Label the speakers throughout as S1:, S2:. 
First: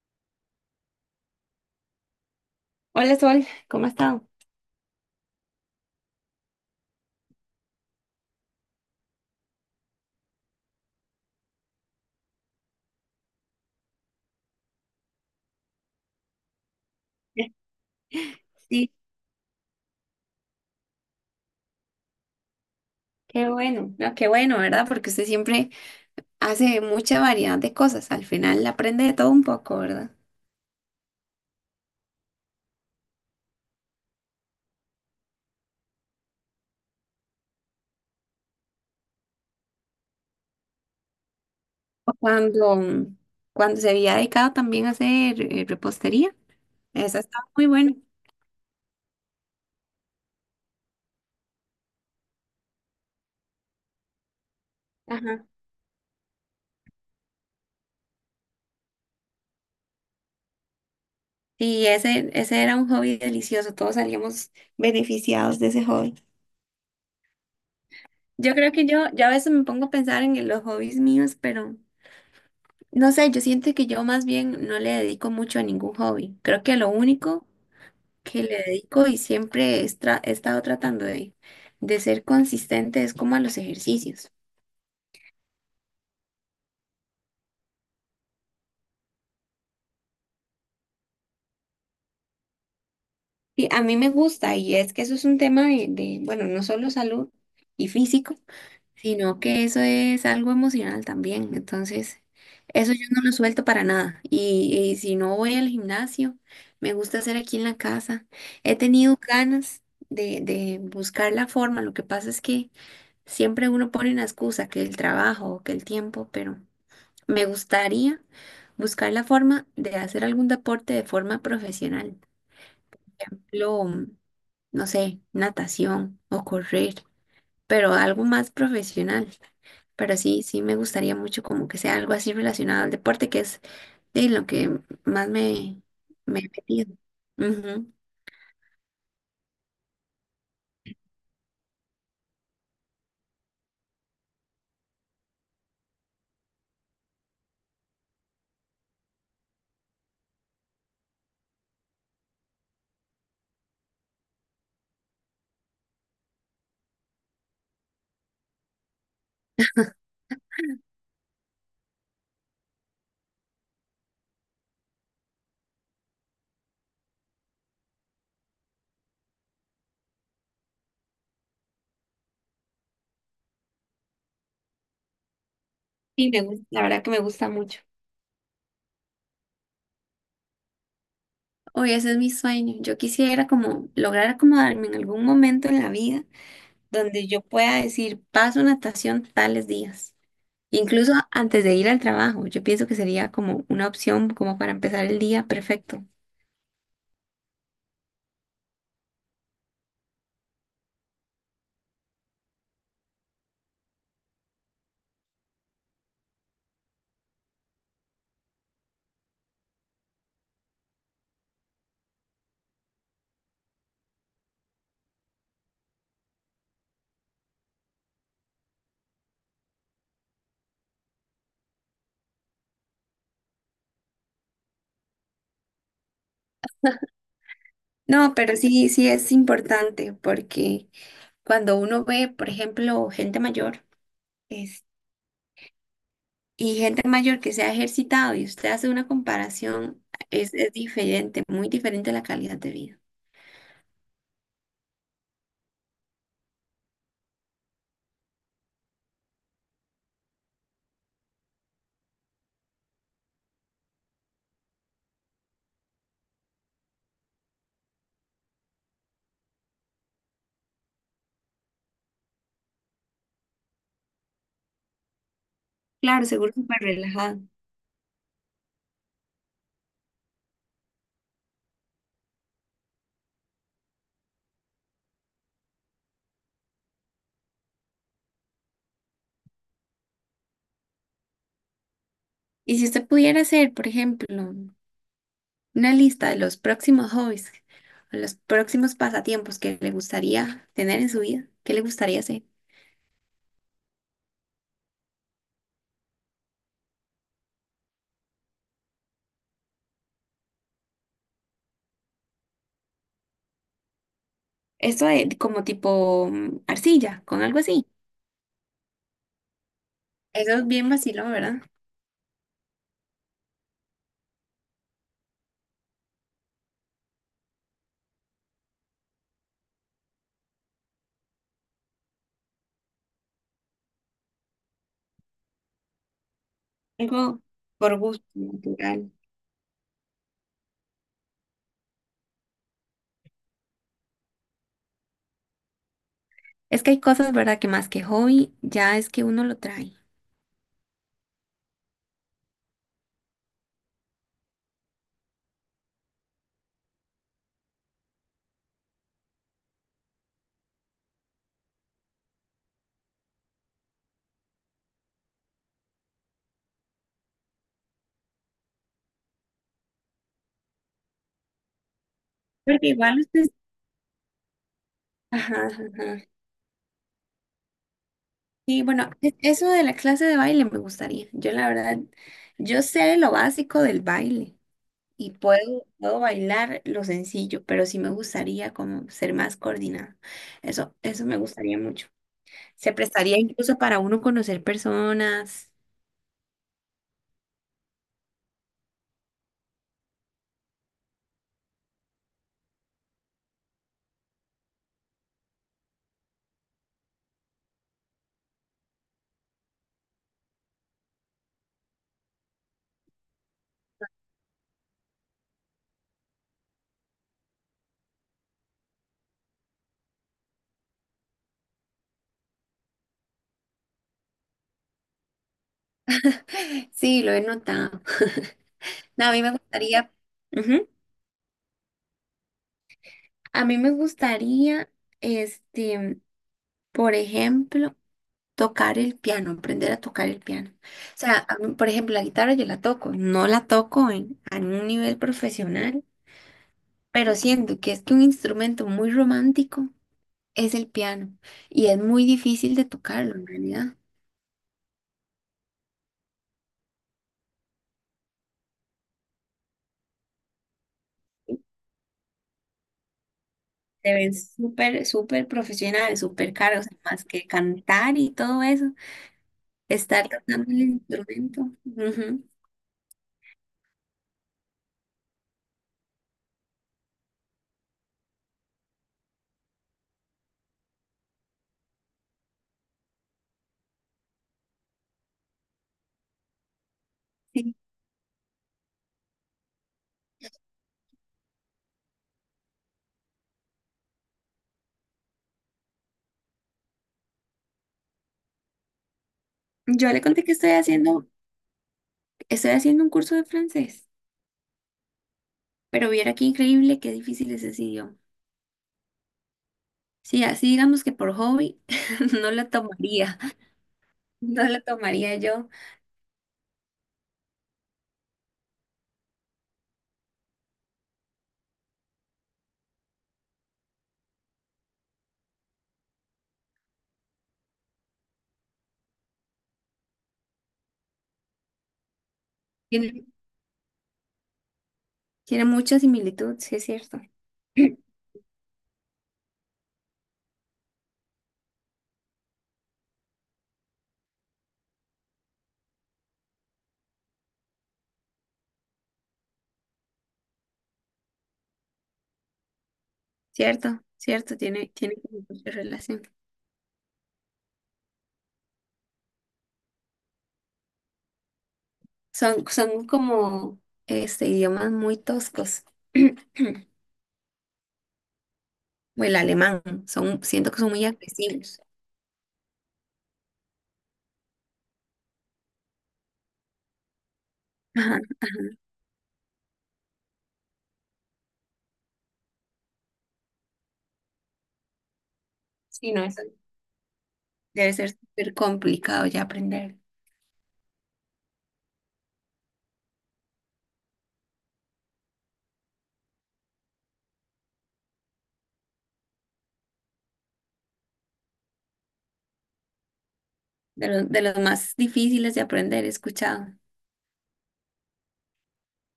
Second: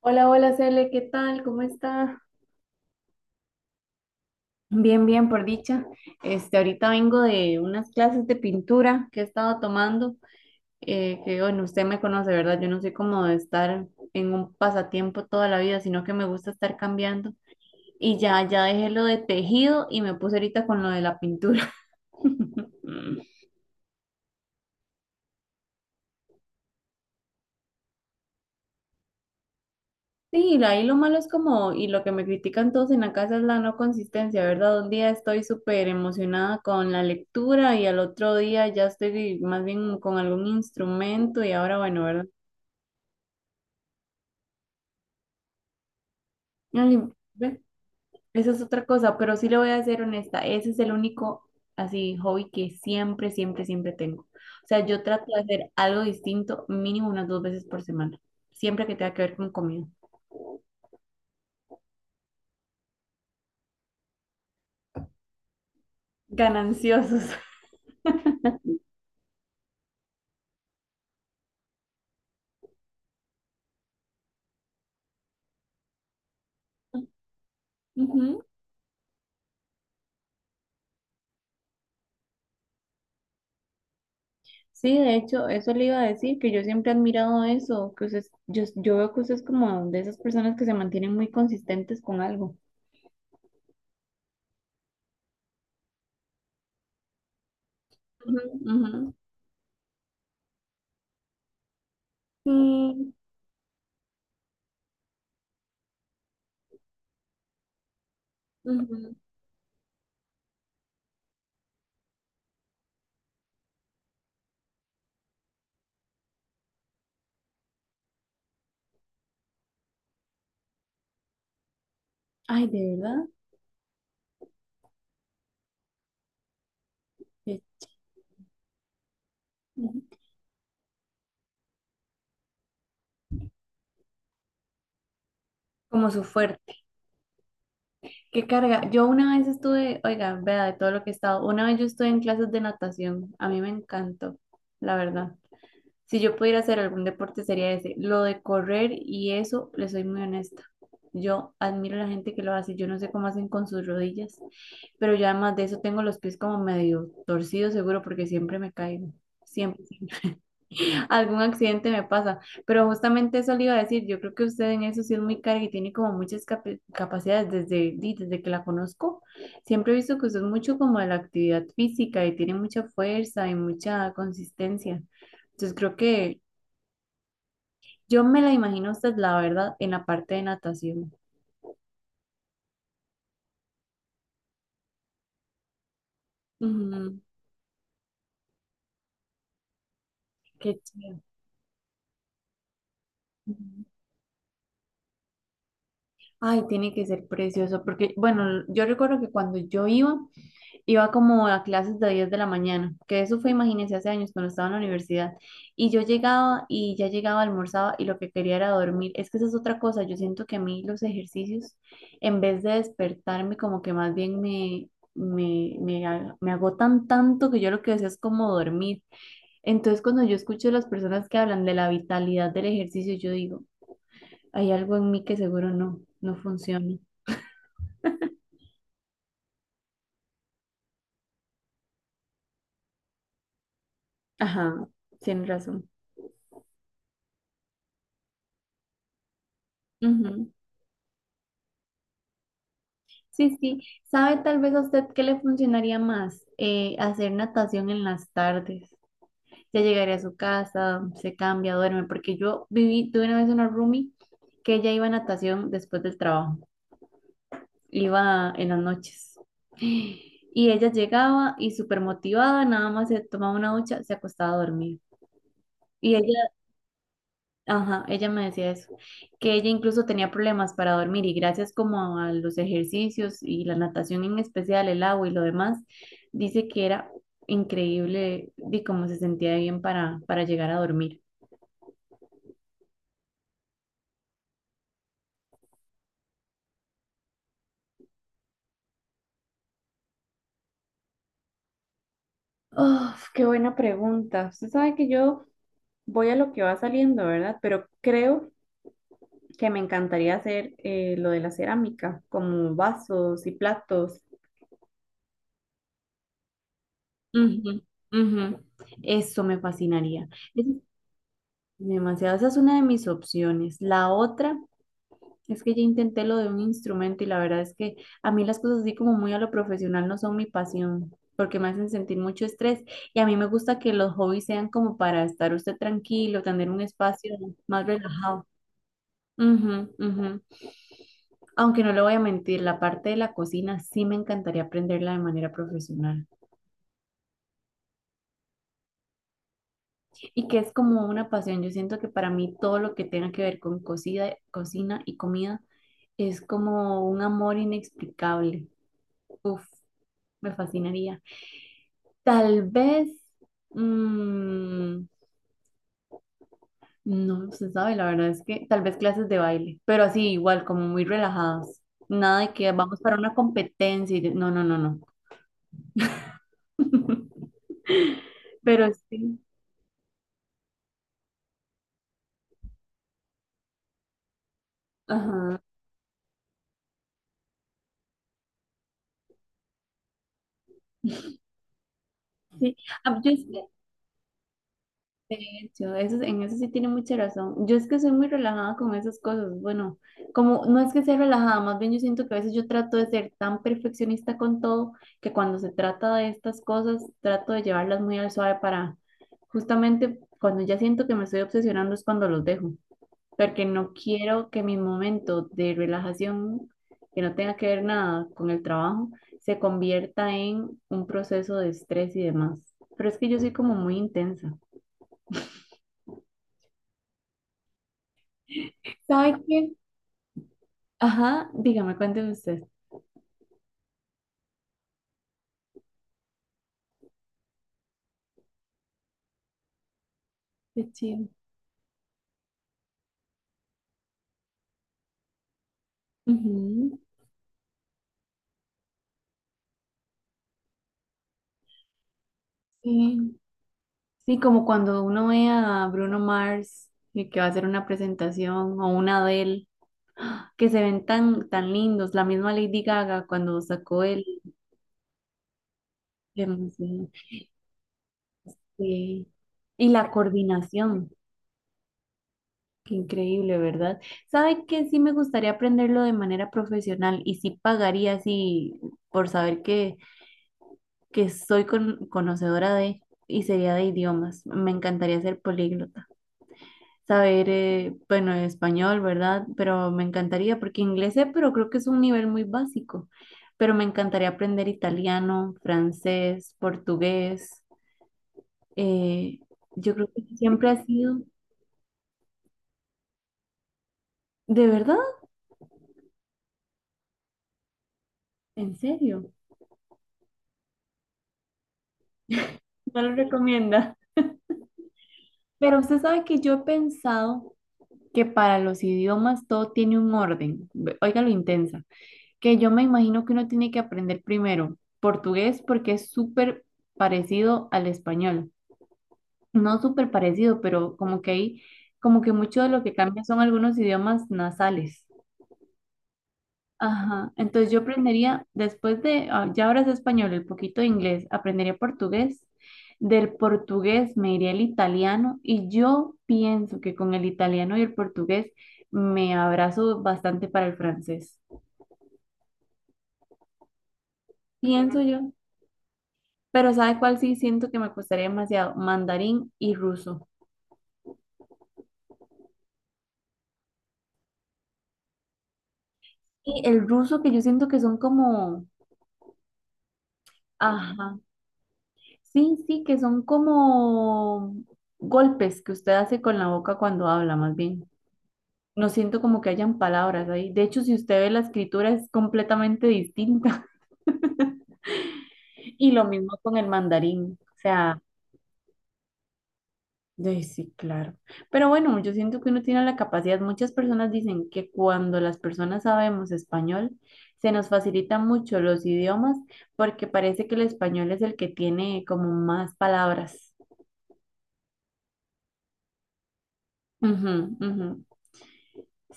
S1: Hola, hola, Cele, ¿qué tal? ¿Cómo está?
S2: Hola Sol, ¿cómo has estado?
S1: Bien, bien, por dicha. Ahorita vengo de unas clases de pintura que he estado tomando, que bueno, usted me conoce, ¿verdad? Yo no soy como de estar en un pasatiempo toda la vida, sino que me gusta estar cambiando. Y ya, ya dejé
S2: Sí,
S1: lo de tejido y me puse ahorita con lo de la pintura.
S2: qué bueno, no, qué bueno, ¿verdad? Porque usted siempre hace mucha variedad de cosas, al final aprende de todo un poco, ¿verdad?
S1: Sí, ahí lo malo es como, y lo que me critican todos en la casa es la no consistencia, ¿verdad? Un día estoy súper emocionada con la lectura y al otro día ya estoy más bien con algún instrumento y ahora, bueno, ¿verdad?
S2: Cuando, cuando se había dedicado también a hacer repostería,
S1: Ay,
S2: esa estaba
S1: ve,
S2: muy buena.
S1: esa es otra cosa, pero sí le voy a ser honesta, ese es el único así hobby que siempre, siempre, siempre tengo. O sea, yo trato de hacer algo distinto mínimo unas dos veces por semana, siempre que tenga que ver con comida.
S2: Sí, ese era un hobby delicioso, todos salíamos beneficiados de ese hobby.
S1: Gananciosos.
S2: Yo creo que yo a veces me pongo a pensar en los hobbies míos, pero no sé, yo siento que yo más bien no le dedico mucho a ningún hobby. Creo que lo único que le dedico y siempre he estado tratando de ser consistente es como a los ejercicios.
S1: Sí, de hecho, eso le iba a decir, que yo siempre he admirado eso, que usted, yo veo que usted es como de esas personas que se mantienen muy consistentes con algo.
S2: Y a mí me gusta y es que eso es un tema bueno, no solo salud y físico,
S1: Ujú, ujú.
S2: sino que eso es algo emocional también. Entonces, eso yo
S1: Sí,
S2: no lo suelto para nada. Y si no voy al gimnasio, me gusta hacer aquí en la casa. He
S1: ujú.
S2: tenido ganas de buscar la forma. Lo que pasa es que siempre uno pone una excusa, que el trabajo o que el tiempo, pero me gustaría buscar la forma de hacer algún deporte de forma profesional.
S1: Ay, de verdad.
S2: Ejemplo, no sé, natación o correr,
S1: Sí.
S2: pero algo más profesional.
S1: Ujú.
S2: Pero sí me gustaría mucho como que sea algo así relacionado al deporte, que es de lo que más
S1: Como su
S2: me he
S1: fuerte.
S2: metido. Ujú.
S1: Qué carga. Yo una vez estuve, oiga, vea, de todo lo que he estado, una vez yo estuve en clases de natación. A mí me encantó, la verdad. Si yo pudiera hacer algún deporte sería ese. Lo de correr y eso, le soy muy honesta. Yo admiro a la gente que lo hace. Yo no sé cómo hacen con sus rodillas, pero yo además de eso tengo los pies como medio torcidos seguro porque siempre me caigo. Siempre, siempre. Algún accidente me pasa. Pero justamente eso le iba a decir. Yo creo que usted en eso sí es muy carga y tiene como muchas capacidades desde que la conozco. Siempre he visto que usted es mucho como de la actividad física y tiene mucha fuerza y mucha consistencia. Entonces creo
S2: Sí,
S1: que
S2: me gusta, la verdad que me gusta mucho.
S1: yo me la imagino a usted, la verdad, en la parte de natación.
S2: Hoy ese es mi sueño. Yo quisiera como lograr acomodarme en algún momento en la vida
S1: Ujú.
S2: donde yo pueda decir, paso natación tales días.
S1: Qué
S2: Incluso
S1: chido.
S2: antes de ir al trabajo, yo pienso que sería como
S1: Ujú.
S2: una opción como para empezar el día perfecto.
S1: Ay, tiene que ser precioso, porque, bueno, yo recuerdo que cuando yo iba, iba como a clases de 10 de la mañana, que eso fue, imagínense, hace años cuando estaba en la universidad, y yo llegaba y ya llegaba, almorzaba y lo que quería era dormir. Es que esa es otra cosa, yo siento que a mí los ejercicios, en vez de despertarme, como que más bien me agotan tanto que yo lo que deseo es como dormir. Entonces, cuando yo escucho a las personas que hablan de la vitalidad del ejercicio, yo digo, hay algo en mí que seguro no, no funciona.
S2: No, pero sí es importante porque cuando uno ve, por ejemplo, gente mayor es-
S1: Ajá, tiene razón.
S2: y gente mayor que se ha ejercitado y usted hace una comparación,
S1: Ujú.
S2: es diferente, muy diferente la calidad de vida.
S1: Sí, sí. ¿Sabe tal vez a usted qué le funcionaría más? Hacer natación en las tardes. Ya llegaría a su casa, se cambia, duerme, porque yo viví, tuve una vez una roomie que ella iba a natación después del trabajo, iba en las noches. Y ella llegaba y súper motivada, nada más se tomaba una ducha, se acostaba a dormir. Y
S2: Claro,
S1: ella.
S2: seguro súper relajado.
S1: Ajá, ella me decía eso, que ella incluso tenía problemas para dormir y gracias como a los ejercicios y la natación en especial, el agua y lo demás, dice que era increíble de cómo se sentía bien para llegar a dormir.
S2: Y si usted pudiera hacer, por ejemplo, una lista de los próximos hobbies, o los próximos pasatiempos que le gustaría tener en su vida, ¿qué le gustaría hacer?
S1: Uf, qué buena pregunta. Usted sabe que yo voy a lo que va saliendo, ¿verdad? Pero creo que me encantaría hacer lo de la cerámica, como vasos y platos.
S2: Esto de como tipo arcilla, con algo
S1: Ujú,
S2: así.
S1: ujú. Eso me fascinaría.
S2: Eso es bien vacilón, ¿verdad?
S1: Demasiado, esa es una de mis opciones. La otra es que ya intenté lo de un instrumento y la verdad es que a mí las cosas así como muy a lo profesional no son mi pasión porque me hacen sentir mucho estrés y a mí me gusta que los hobbies sean como para estar usted tranquilo, tener un espacio
S2: Algo
S1: más
S2: por gusto,
S1: relajado.
S2: natural.
S1: Ujú, ujú. Aunque no le voy a mentir, la parte de la cocina sí me encantaría aprenderla de manera profesional.
S2: Es que hay cosas, ¿verdad? Que más que hobby, ya es que uno lo trae.
S1: Y que es como una pasión. Yo siento que para mí todo lo que tenga que ver con cocina y comida es como un amor inexplicable. Uf, me fascinaría. Tal vez, mm, no se sabe, la verdad es que tal vez clases de baile, pero así igual, como muy relajadas. Nada de que
S2: Porque
S1: vamos para
S2: igual
S1: una
S2: usted...
S1: competencia y no, no, no, no.
S2: Ajá, ajá, ajá. Sí,
S1: Pero
S2: bueno,
S1: sí.
S2: eso de la clase de baile me gustaría. Yo la verdad, yo sé lo básico del baile y
S1: Ajá.
S2: puedo bailar lo sencillo, pero sí me gustaría como ser más coordinada. Eso me gustaría mucho. Se
S1: Ah, yo,
S2: prestaría
S1: sí.
S2: incluso para uno conocer personas.
S1: En eso sí tiene mucha razón. Yo es que soy muy relajada con esas cosas. Bueno, como no es que sea relajada, más bien yo siento que a veces yo trato de ser tan perfeccionista con todo que cuando se trata de estas cosas trato de llevarlas muy al suave para justamente cuando ya siento que me estoy obsesionando es cuando los dejo, porque no quiero que mi momento de relajación, que no tenga que ver nada con el trabajo, se convierta en un proceso de estrés y demás. Pero es que yo soy como muy intensa.
S2: Sí, lo he notado. No, a
S1: ¿Sabes
S2: mí me
S1: qué?
S2: gustaría, ujú.
S1: Ajá, dígame, cuénteme usted.
S2: A mí me gustaría, este, por ejemplo, tocar el piano, aprender a tocar el piano.
S1: Qué
S2: O
S1: chido.
S2: sea, a mí, por ejemplo, la guitarra yo la toco, no la toco en, a un nivel profesional,
S1: Ujú.
S2: pero siento que es que un instrumento muy romántico es el piano y es muy difícil de tocarlo
S1: Sí,
S2: en realidad.
S1: sí, como cuando uno ve a Bruno Mars y que va a hacer una presentación o una Adele, ¡ah!, que se ven tan, tan lindos. La misma Lady Gaga cuando sacó
S2: Te
S1: el...
S2: ves súper profesional, súper caro, o sea,
S1: sí,
S2: más que cantar y todo eso,
S1: sí. Y la
S2: estar tocando el
S1: coordinación,
S2: instrumento. Ujú,
S1: qué increíble, ¿verdad? ¿Sabe que sí me gustaría aprenderlo de manera profesional y sí pagaría así por saber que soy conocedora de y sería de idiomas? Me encantaría ser políglota. Saber,
S2: sí.
S1: bueno, español, ¿verdad? Pero me encantaría, porque inglés sé, pero creo que es un nivel muy básico. Pero me encantaría aprender italiano, francés, portugués. eh, yo creo
S2: Yo le
S1: que
S2: conté que
S1: siempre
S2: estoy
S1: ha sido,
S2: estoy haciendo un curso de francés.
S1: ¿de verdad?
S2: Pero viera qué increíble, qué difícil es ese idioma.
S1: ¿En serio?
S2: Sí, así digamos que por hobby no la
S1: No lo
S2: tomaría,
S1: recomienda.
S2: no la tomaría yo.
S1: Pero usted sabe que yo he pensado que para los idiomas todo tiene un orden. Oiga lo intensa. Que yo me imagino que uno tiene que aprender primero portugués porque es súper parecido al español. No súper parecido, pero como que hay, como que mucho de lo que cambia
S2: Tiene,
S1: son algunos idiomas nasales.
S2: tiene mucha similitud, sí es cierto.
S1: Ajá, entonces yo aprendería, después de, ah, ya ahora es español, el poquito de inglés, aprendería portugués. Del portugués me iría el italiano y yo pienso que con el italiano y el portugués me abrazo bastante para el francés.
S2: Cierto, cierto, tiene,
S1: Pienso
S2: tiene
S1: yo.
S2: como mucha relación.
S1: Pero ¿sabe cuál sí siento que me costaría demasiado? Mandarín y ruso.
S2: Son como idiomas muy toscos.
S1: Y el ruso, que yo siento que son como,
S2: O el alemán, son, siento que son muy
S1: ajá,
S2: agresivos.
S1: sí, sí, que son como golpes que usted hace con la boca cuando habla, más bien.
S2: Ajá.
S1: No siento como que hayan palabras ahí. De hecho, si usted ve la escritura es completamente distinta. Y lo
S2: Sí, no,
S1: mismo
S2: eso
S1: con el mandarín. O
S2: debe
S1: sea,
S2: ser súper complicado ya aprender.
S1: Sí, claro. Pero bueno, yo siento que uno tiene la capacidad. Muchas personas dicen que cuando las personas sabemos español, se nos facilitan mucho los idiomas porque parece que el español es el que tiene como más palabras.
S2: De los más difíciles de aprender, he escuchado.
S1: Ujú, ujú.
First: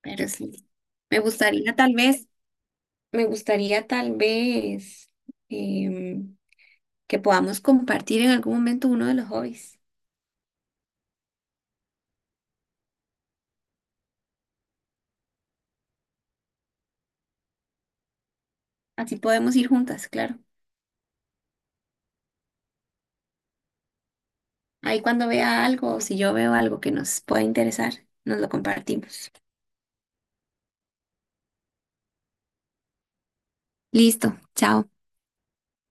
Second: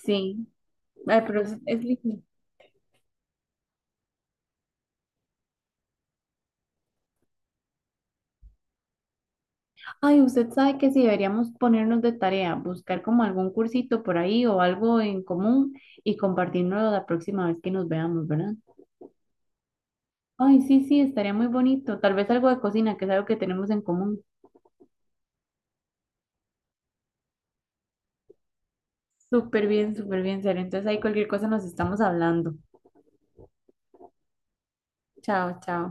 S2: Pero sí, me
S1: Ay, pero
S2: gustaría
S1: es
S2: tal
S1: lindo.
S2: vez, me gustaría tal vez em, que podamos compartir en algún momento uno de los hobbies.
S1: Ay, usted sabe que si deberíamos ponernos de tarea, buscar como algún cursito por ahí o algo en común y compartirnos la próxima vez que nos veamos, ¿verdad?
S2: Así podemos ir juntas, claro.
S1: Ay, sí, sí, estaría muy bonito. Tal vez algo de cocina, que es algo que tenemos en común.
S2: Ahí cuando vea algo o si yo veo algo que nos pueda interesar, nos lo compartimos.
S1: Súper bien, serio. Entonces ahí cualquier cosa nos estamos hablando.
S2: Listo, chao.
S1: Chao, chao.